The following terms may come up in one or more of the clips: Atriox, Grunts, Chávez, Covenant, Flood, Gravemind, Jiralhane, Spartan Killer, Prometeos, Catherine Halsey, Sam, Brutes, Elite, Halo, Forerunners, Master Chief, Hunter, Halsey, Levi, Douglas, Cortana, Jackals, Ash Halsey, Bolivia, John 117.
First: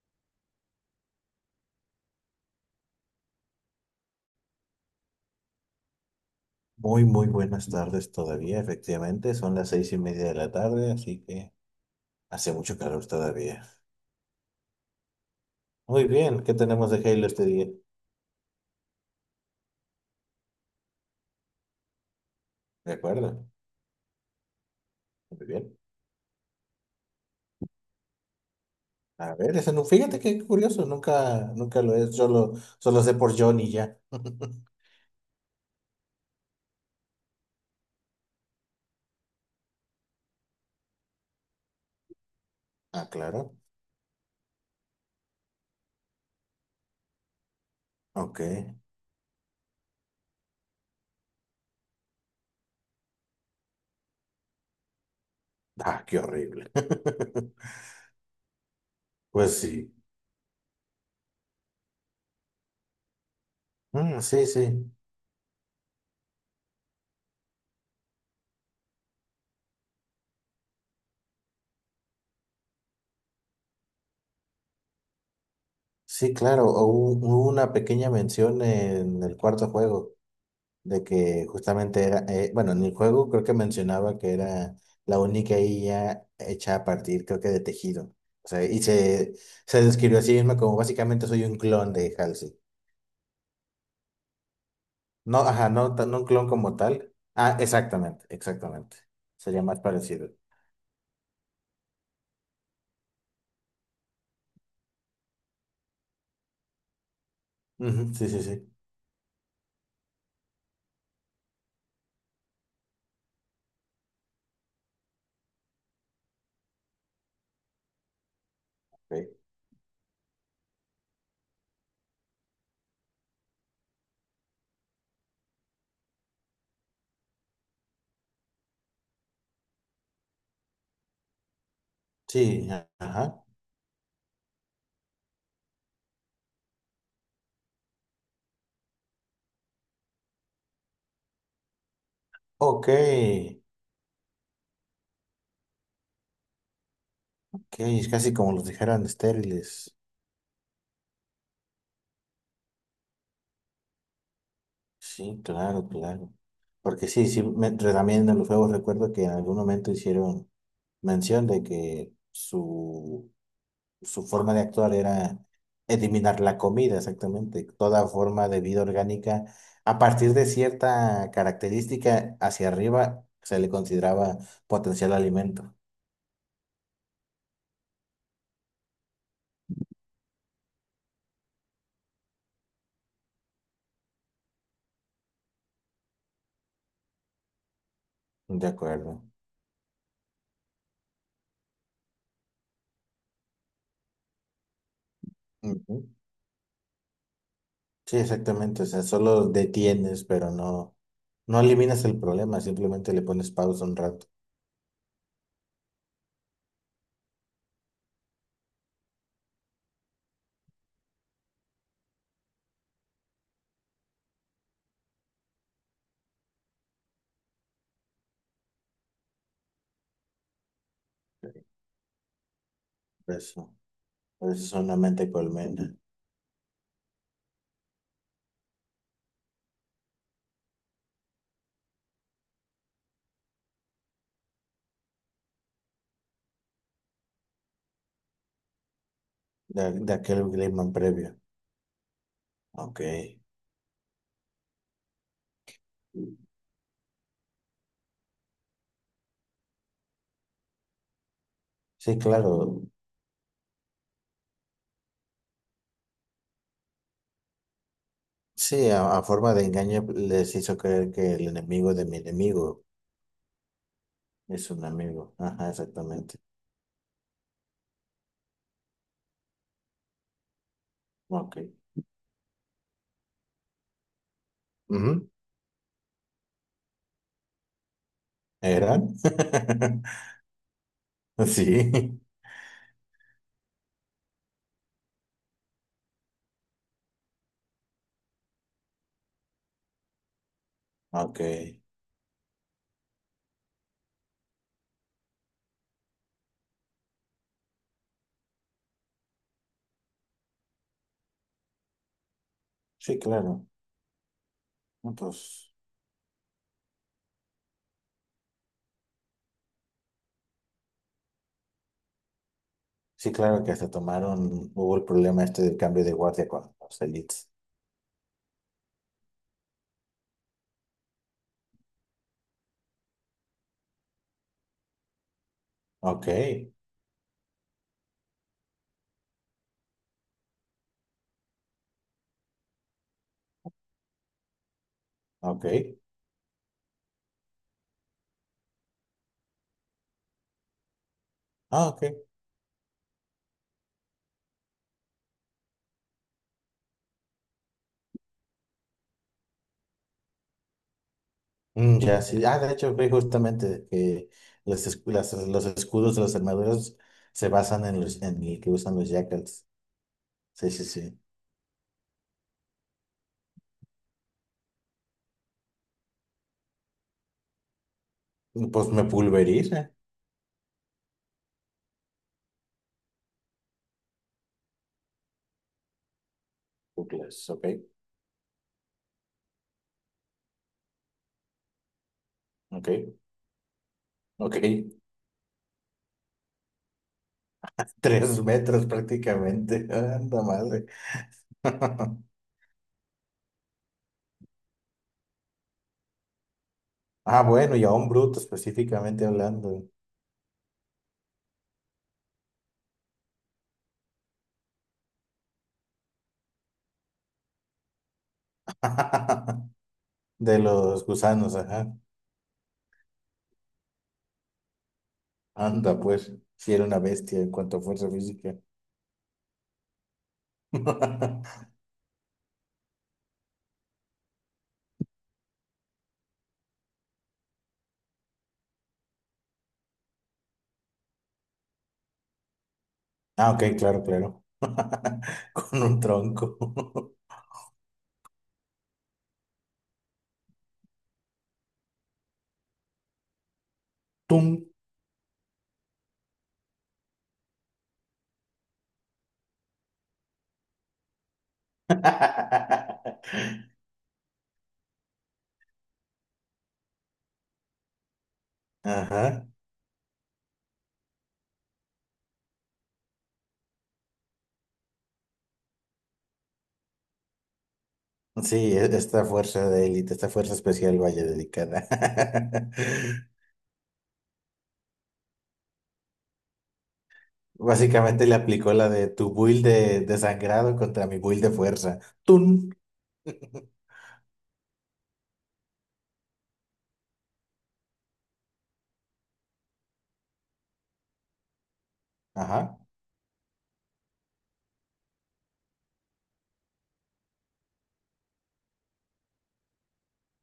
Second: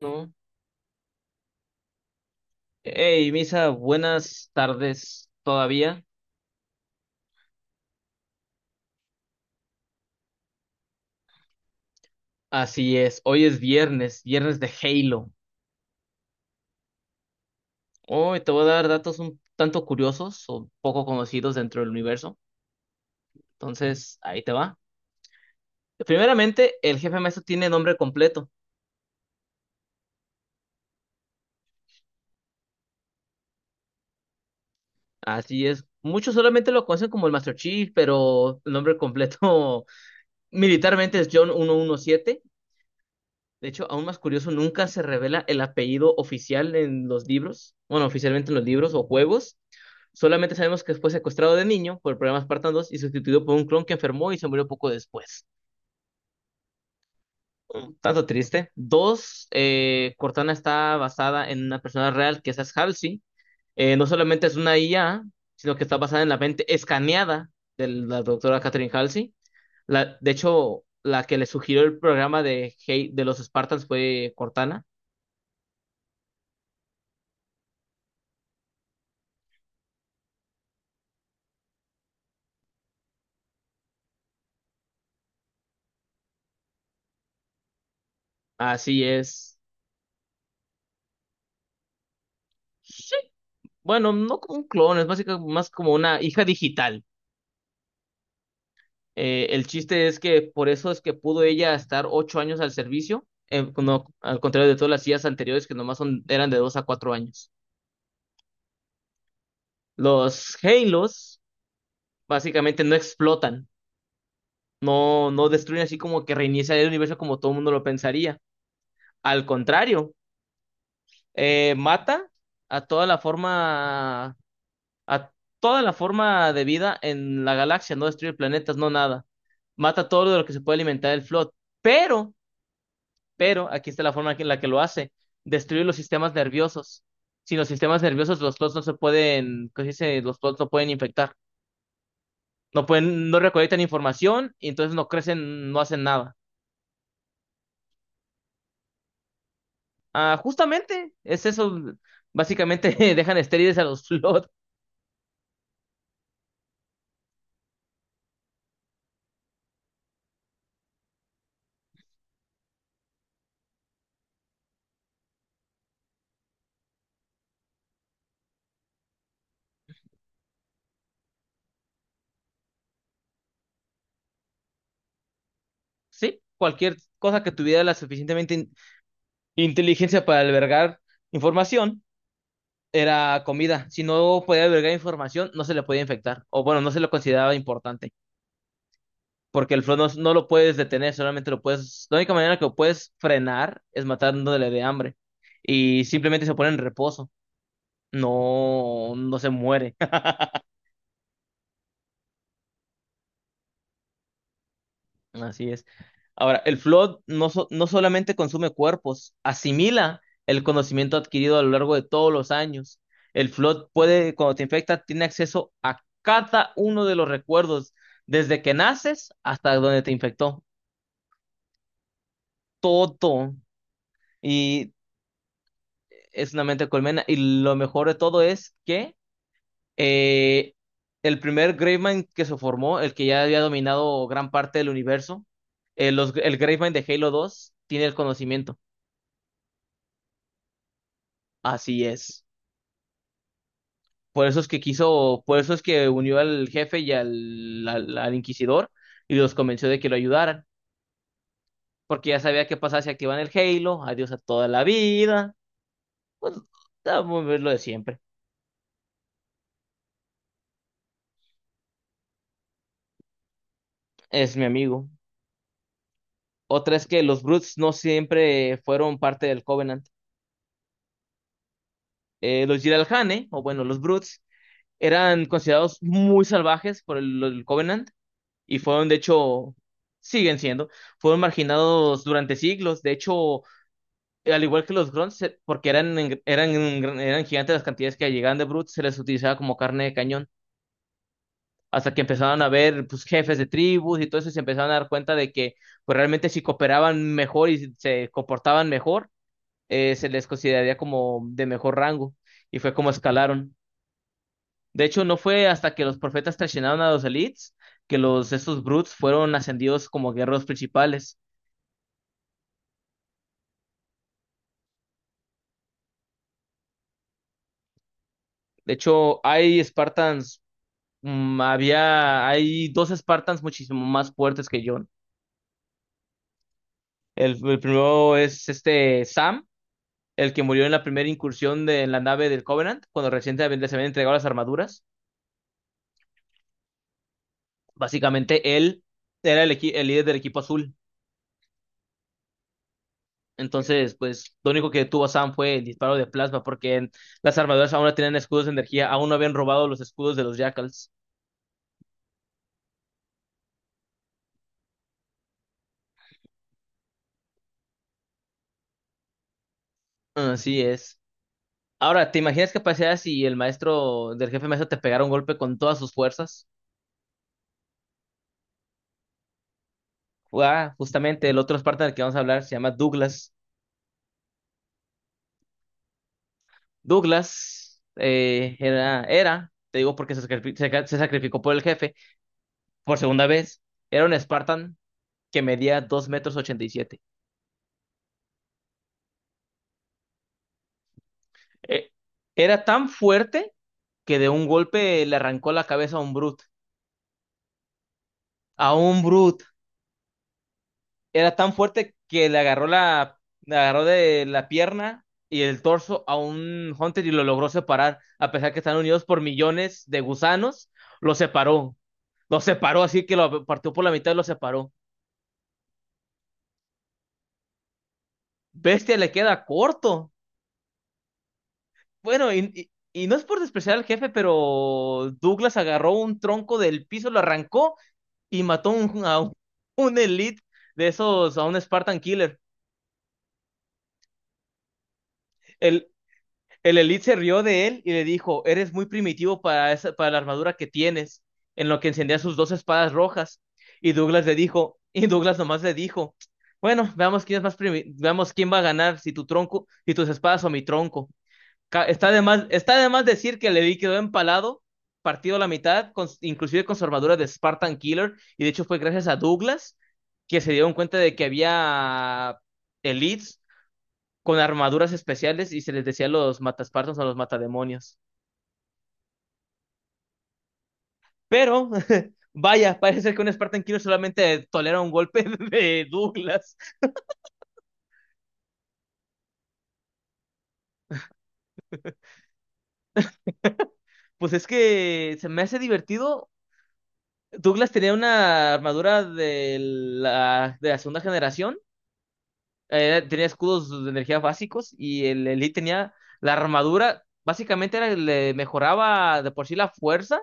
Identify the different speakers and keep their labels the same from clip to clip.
Speaker 1: No. Hey, Misa, buenas tardes todavía.
Speaker 2: Muy buenas tardes todavía, efectivamente. Son las seis y media de la tarde, así que hace mucho
Speaker 1: Así
Speaker 2: calor
Speaker 1: es, hoy es
Speaker 2: todavía.
Speaker 1: viernes, viernes de Halo.
Speaker 2: Muy bien, ¿qué tenemos de Halo este día?
Speaker 1: Hoy te voy a dar datos un tanto curiosos o poco conocidos dentro del universo.
Speaker 2: De acuerdo,
Speaker 1: Ahí te va.
Speaker 2: muy bien.
Speaker 1: Primeramente, el jefe maestro tiene nombre completo.
Speaker 2: A ver, ese no, fíjate qué curioso, nunca lo he, solo sé por Johnny ya.
Speaker 1: Así es, muchos solamente lo conocen como el Master Chief, pero el nombre completo militarmente es John 117.
Speaker 2: Ah, claro,
Speaker 1: De hecho, aún más curioso, nunca se revela el apellido oficial en los libros, bueno,
Speaker 2: ok.
Speaker 1: oficialmente en los libros o juegos. Solamente sabemos que fue secuestrado de niño por problemas espartanos y sustituido por un clon que enfermó y se murió poco después.
Speaker 2: Ah, qué horrible.
Speaker 1: Un tanto triste. Dos,
Speaker 2: Pues sí,
Speaker 1: Cortana está basada en una persona real que es Ash Halsey. No
Speaker 2: mm, sí,
Speaker 1: solamente es
Speaker 2: sí,
Speaker 1: una IA, sino que está basada en la mente escaneada de la doctora Catherine Halsey. De hecho, la que le sugirió el programa de, de los Spartans fue Cortana.
Speaker 2: sí, claro. Hubo una pequeña mención en el cuarto juego, de que justamente era, bueno, en el juego creo que mencionaba que era la única IA hecha a partir, creo que de tejido. O sea,
Speaker 1: Así es.
Speaker 2: se describió a sí misma como básicamente soy un clon de Halsey.
Speaker 1: Sí. Bueno, no como un clon, es
Speaker 2: No,
Speaker 1: básicamente
Speaker 2: ajá,
Speaker 1: más como
Speaker 2: no, tan- no
Speaker 1: una
Speaker 2: un
Speaker 1: hija
Speaker 2: clon como
Speaker 1: digital.
Speaker 2: tal. Ah, exactamente, exactamente. Sería
Speaker 1: El
Speaker 2: más
Speaker 1: chiste es
Speaker 2: parecido.
Speaker 1: que por eso es que pudo ella estar 8 años al servicio, al contrario de todas las sillas anteriores que nomás eran de 2 a 4 años.
Speaker 2: Ujú, sí, sí, sí.
Speaker 1: Los Halos básicamente no explotan, no destruyen así como que reinicia el universo como todo el mundo lo pensaría. Al
Speaker 2: Ok.
Speaker 1: contrario, mata a toda la forma, a toda la forma de vida en la galaxia, no destruye planetas, no nada. Mata todo lo que se puede alimentar el Flood. Pero
Speaker 2: Sí, a- ajá.
Speaker 1: Pero aquí está la forma en la que lo hace. Destruye los sistemas nerviosos. Sin los sistemas nerviosos, los plots no se pueden, ¿cómo se dice? Los plots no pueden infectar. No
Speaker 2: Ok.
Speaker 1: pueden, no recolectan información y entonces no crecen, no hacen nada.
Speaker 2: Ok, es casi como los dejaran estériles.
Speaker 1: Ah, justamente, es eso. Básicamente dejan estériles a los plots.
Speaker 2: Sí, claro, claro. Porque sí, sí, me- re- también en los juegos recuerdo que en algún momento hicieron mención de que su forma de actuar era eliminar la comida, exactamente, toda forma de vida orgánica. A partir de cierta característica hacia arriba se le consideraba potencial alimento.
Speaker 1: Sí, cualquier cosa que tuviera la suficientemente inteligencia para albergar información era comida. Si no podía albergar información, no se le podía infectar. O bueno, no se lo consideraba importante.
Speaker 2: De acuerdo.
Speaker 1: Porque el flow no lo puedes detener, solamente lo puedes, la única manera que lo puedes frenar es matándole de hambre y
Speaker 2: Ujú.
Speaker 1: simplemente se pone en reposo,
Speaker 2: Sí, exactamente. O sea,
Speaker 1: no
Speaker 2: solo
Speaker 1: se muere,
Speaker 2: detienes, pero no, no eliminas el problema, simplemente le pones pausa un rato.
Speaker 1: así es. Ahora, el flow no solamente consume cuerpos, asimila el conocimiento adquirido a lo largo de todos los años. El flow puede, cuando te infecta, tiene acceso a cada uno de los recuerdos, desde que naces hasta donde te infectó, todo.
Speaker 2: Eso, eso es
Speaker 1: Y
Speaker 2: una mente colmena
Speaker 1: es una mente de colmena. Y lo mejor de todo es que eh, el primer Gravemind que se formó, el que ya había dominado gran parte del universo, el Gravemind de Halo 2 tiene el conocimiento.
Speaker 2: de aquel clima previo.
Speaker 1: Así es.
Speaker 2: Ok.
Speaker 1: Por eso es que quiso, por eso es que unió al jefe y al inquisidor y los convenció de que lo ayudaran.
Speaker 2: Sí,
Speaker 1: Porque ya sabía qué
Speaker 2: claro.
Speaker 1: pasaba si activan el Halo. Adiós a toda la vida. Pues, ah, lo de siempre.
Speaker 2: Sí, a forma de engaño les hizo creer que el enemigo de mi enemigo
Speaker 1: Es mi
Speaker 2: es un
Speaker 1: amigo.
Speaker 2: amigo. Ajá, exactamente.
Speaker 1: Otra es que los Brutes no siempre fueron parte del Covenant.
Speaker 2: Ok.
Speaker 1: Los Jiralhane, o bueno, los Brutes,
Speaker 2: Ujú.
Speaker 1: eran considerados muy salvajes por el Covenant y
Speaker 2: ¿Eran?
Speaker 1: fueron, de hecho, siguen siendo, fueron
Speaker 2: Sí.
Speaker 1: marginados durante siglos. De hecho, al igual que los Grunts, porque eran gigantes las cantidades que llegaban de Brutes, se les utilizaba como carne de cañón.
Speaker 2: Ok.
Speaker 1: Hasta que empezaron a ver pues, jefes de tribus y todo eso, y se empezaron a dar cuenta de que pues, realmente si cooperaban mejor y se comportaban mejor, se les consideraría como de mejor rango y fue como
Speaker 2: Sí, claro.
Speaker 1: escalaron. De
Speaker 2: No,
Speaker 1: hecho, no fue
Speaker 2: pues,
Speaker 1: hasta que los profetas traicionaron a los elites que los estos brutes fueron ascendidos como guerreros principales.
Speaker 2: sí, claro que hasta tomaron, hubo el problema este del cambio de guardia con los elites.
Speaker 1: De hecho, hay Spartans, hay dos Spartans muchísimo más fuertes que John.
Speaker 2: Ok,
Speaker 1: El primero es este Sam, el que murió en la primera incursión de, en la nave del Covenant, cuando recientemente se habían entregado las armaduras.
Speaker 2: ok.
Speaker 1: Básicamente él era el líder del equipo azul.
Speaker 2: Ah, ok.
Speaker 1: Entonces, pues lo único que tuvo Sam fue el disparo de plasma, porque las armaduras aún no tenían escudos de energía, aún no habían robado los escudos de los Jackals.
Speaker 2: Mm, ya, sí. Ah, de hecho, vi justamente que los, escu- las- los escudos de las armaduras se basan en los, en el que usan los jackals. Sí,
Speaker 1: Así
Speaker 2: sí,
Speaker 1: es.
Speaker 2: sí.
Speaker 1: Ahora, ¿te imaginas qué pasaría si el maestro del jefe maestro te pegara un golpe con todas sus fuerzas?
Speaker 2: Pues me pulveriza.
Speaker 1: Ah, justamente el otro Spartan del que vamos a hablar se llama Douglas.
Speaker 2: Pues, ok,
Speaker 1: Douglas te digo porque se sacrificó por el jefe
Speaker 2: ok,
Speaker 1: por segunda vez, era un
Speaker 2: ok.
Speaker 1: Spartan que medía 2 metros 87.
Speaker 2: Tres metros prácticamente. Anda madre.
Speaker 1: Eh, Era tan fuerte que de un golpe le arrancó la cabeza a un Brute.
Speaker 2: Ah, bueno, y a un bruto
Speaker 1: A un
Speaker 2: específicamente
Speaker 1: Brute.
Speaker 2: hablando.
Speaker 1: Era tan fuerte que le agarró de la pierna y el torso a un Hunter y lo logró separar. A pesar que están unidos por millones de
Speaker 2: De
Speaker 1: gusanos,
Speaker 2: los
Speaker 1: lo
Speaker 2: gusanos, ajá.
Speaker 1: separó. Lo separó así que lo partió por la mitad y lo separó.
Speaker 2: Anda, pues. Si era una bestia en cuanto a fuerza física.
Speaker 1: Bestia le queda corto. Bueno, y no es por despreciar al jefe, pero Douglas agarró un tronco del piso, lo arrancó y mató a un elite de esos, a un Spartan Killer.
Speaker 2: Ah, ok, claro, claro. Con un
Speaker 1: El,
Speaker 2: tronco.
Speaker 1: el Elite se rió de él y le dijo, eres muy primitivo para la armadura que tienes, en lo que encendía sus dos espadas rojas. Y Douglas
Speaker 2: ¡Tum!
Speaker 1: le dijo, y Douglas nomás le dijo, bueno, veamos quién es más primi- veamos quién va a ganar, si tu tronco, si tus espadas o mi tronco. Está de más decir que Levi quedó empalado, partido a la mitad, inclusive con su armadura de Spartan Killer, y de hecho fue gracias a
Speaker 2: Ajá.
Speaker 1: Douglas que se dieron cuenta de que había elites con armaduras especiales y se les decía los mataspartos o los matademonios.
Speaker 2: Sí, e- esta fuerza de élite, esta fuerza especial, vaya dedicada.
Speaker 1: Pero, vaya, parece que un Spartan Killer solamente tolera un golpe de Douglas.
Speaker 2: Básicamente le aplicó la de tu build de sangrado contra mi build de fuerza. ¡Tun!
Speaker 1: Pues es que se me hace divertido. Douglas tenía una armadura de de la segunda generación,
Speaker 2: Ajá.
Speaker 1: tenía escudos de energía básicos y el Elite tenía la armadura, le mejoraba de por sí la fuerza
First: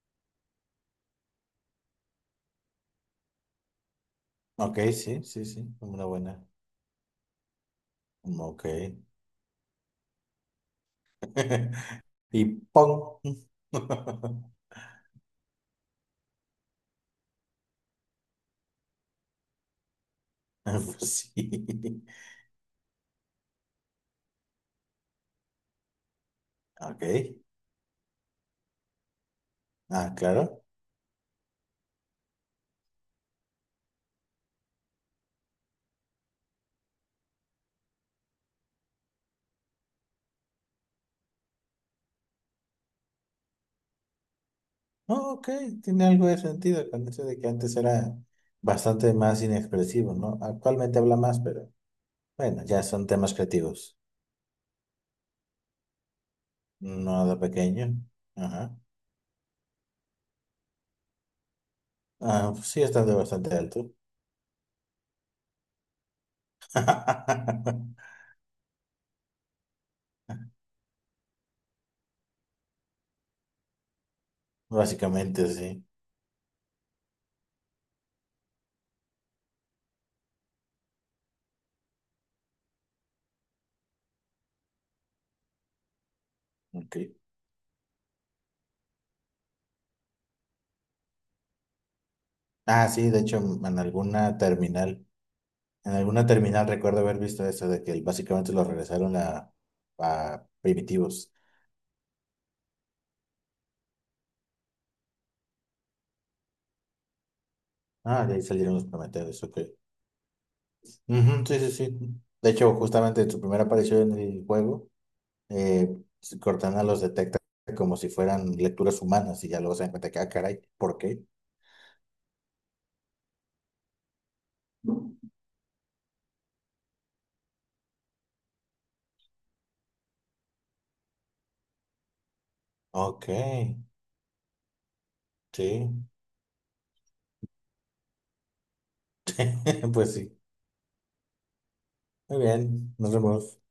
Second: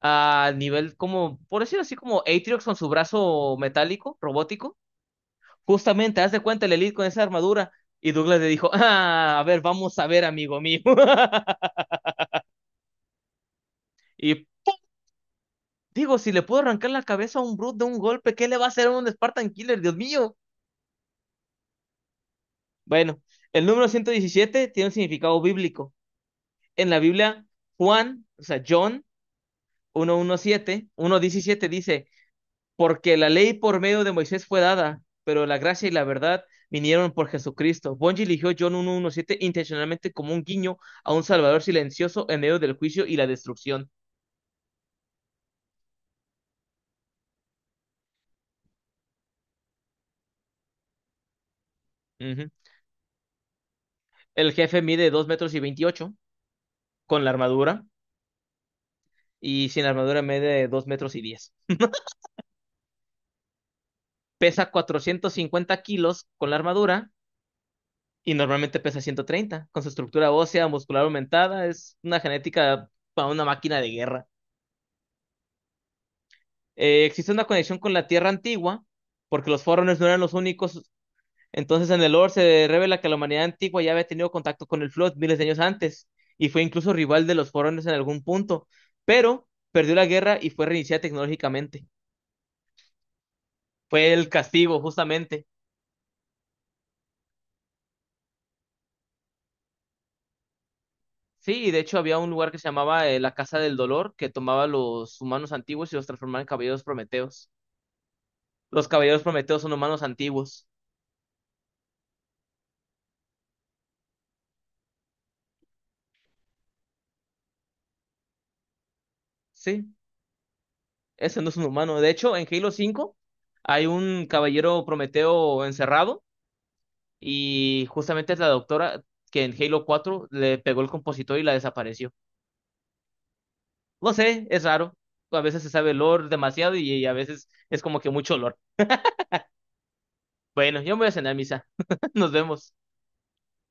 Speaker 1: a nivel como, por decirlo así, como Atriox con su brazo metálico, robótico.
Speaker 2: Ok, sí, sí, sí. Una
Speaker 1: Justamente, haz de
Speaker 2: buena.
Speaker 1: cuenta el Elite con esa armadura. Y Douglas
Speaker 2: Mm,
Speaker 1: le
Speaker 2: ok.
Speaker 1: dijo, ah, a ver, vamos a ver, amigo mío.
Speaker 2: Y ¡pong!
Speaker 1: Y digo, si le puedo arrancar la cabeza a un Brute de un golpe, ¿qué le va a hacer a un Spartan Killer? Dios mío.
Speaker 2: Pues sí.
Speaker 1: Bueno, el número 117 tiene un significado bíblico. En la
Speaker 2: Ok.
Speaker 1: Biblia, Juan, o sea, John
Speaker 2: Ah, claro.
Speaker 1: uno diecisiete dice, porque la ley por medio de Moisés fue dada, pero la gracia y la verdad vinieron por Jesucristo. Bungie eligió John 1.1.7 intencionalmente como un guiño a un Salvador silencioso en medio del juicio y la destrucción.
Speaker 2: Oh, ok, tiene algo de sentido con eso de que antes era bastante más inexpresivo, ¿no? Actualmente habla más, pero
Speaker 1: Ujú.
Speaker 2: bueno, ya son temas creativos.
Speaker 1: El jefe mide 2,28 metros
Speaker 2: No
Speaker 1: con la
Speaker 2: de
Speaker 1: armadura,
Speaker 2: pequeño. Ajá.
Speaker 1: y sin armadura mide 2,10 metros.
Speaker 2: Ah, pues sí, estando bastante alto.
Speaker 1: Pesa 450 kilos con la armadura y normalmente pesa 130. Con su estructura ósea muscular aumentada, es una genética para una máquina de guerra.
Speaker 2: Básicamente, sí.
Speaker 1: Existe una conexión con la Tierra antigua, porque los Forerunners no eran los únicos. Entonces, en el lore se revela que la humanidad antigua ya había tenido contacto con el Flood miles de años antes, y fue incluso
Speaker 2: Ok.
Speaker 1: rival de los Forerunners en algún punto, pero perdió la guerra y fue reiniciada tecnológicamente.
Speaker 2: Ah, sí, de hecho,
Speaker 1: Fue el castigo, justamente.
Speaker 2: en alguna terminal recuerdo haber visto eso de que básicamente lo regresaron a primitivos.
Speaker 1: Sí, y de hecho había un lugar que se llamaba la Casa del Dolor, que tomaba los humanos antiguos y los transformaba en caballeros prometeos.
Speaker 2: Ah, de ahí salieron los
Speaker 1: Los caballeros
Speaker 2: prometedores, ok.
Speaker 1: prometeos son humanos antiguos.
Speaker 2: Ujú, sí, sí, sí. De hecho, justamente en su primera aparición en el juego, eh, Cortana los detecta como si fueran lecturas humanas y ya luego se
Speaker 1: Sí.
Speaker 2: dan cuenta que, ah, caray, ¿por qué?
Speaker 1: Ese no es un humano. De hecho, en Halo 5 hay un caballero Prometeo encerrado y justamente es la doctora que en Halo 4 le pegó el compositor y la desapareció.
Speaker 2: Ok,
Speaker 1: No sé, es raro. A veces se
Speaker 2: sí.
Speaker 1: sabe el lore demasiado y a veces es como que mucho lore.
Speaker 2: Pues sí.
Speaker 1: Bueno, yo me voy a cenar misa. Nos
Speaker 2: Muy
Speaker 1: vemos.
Speaker 2: bien. Nos vemos.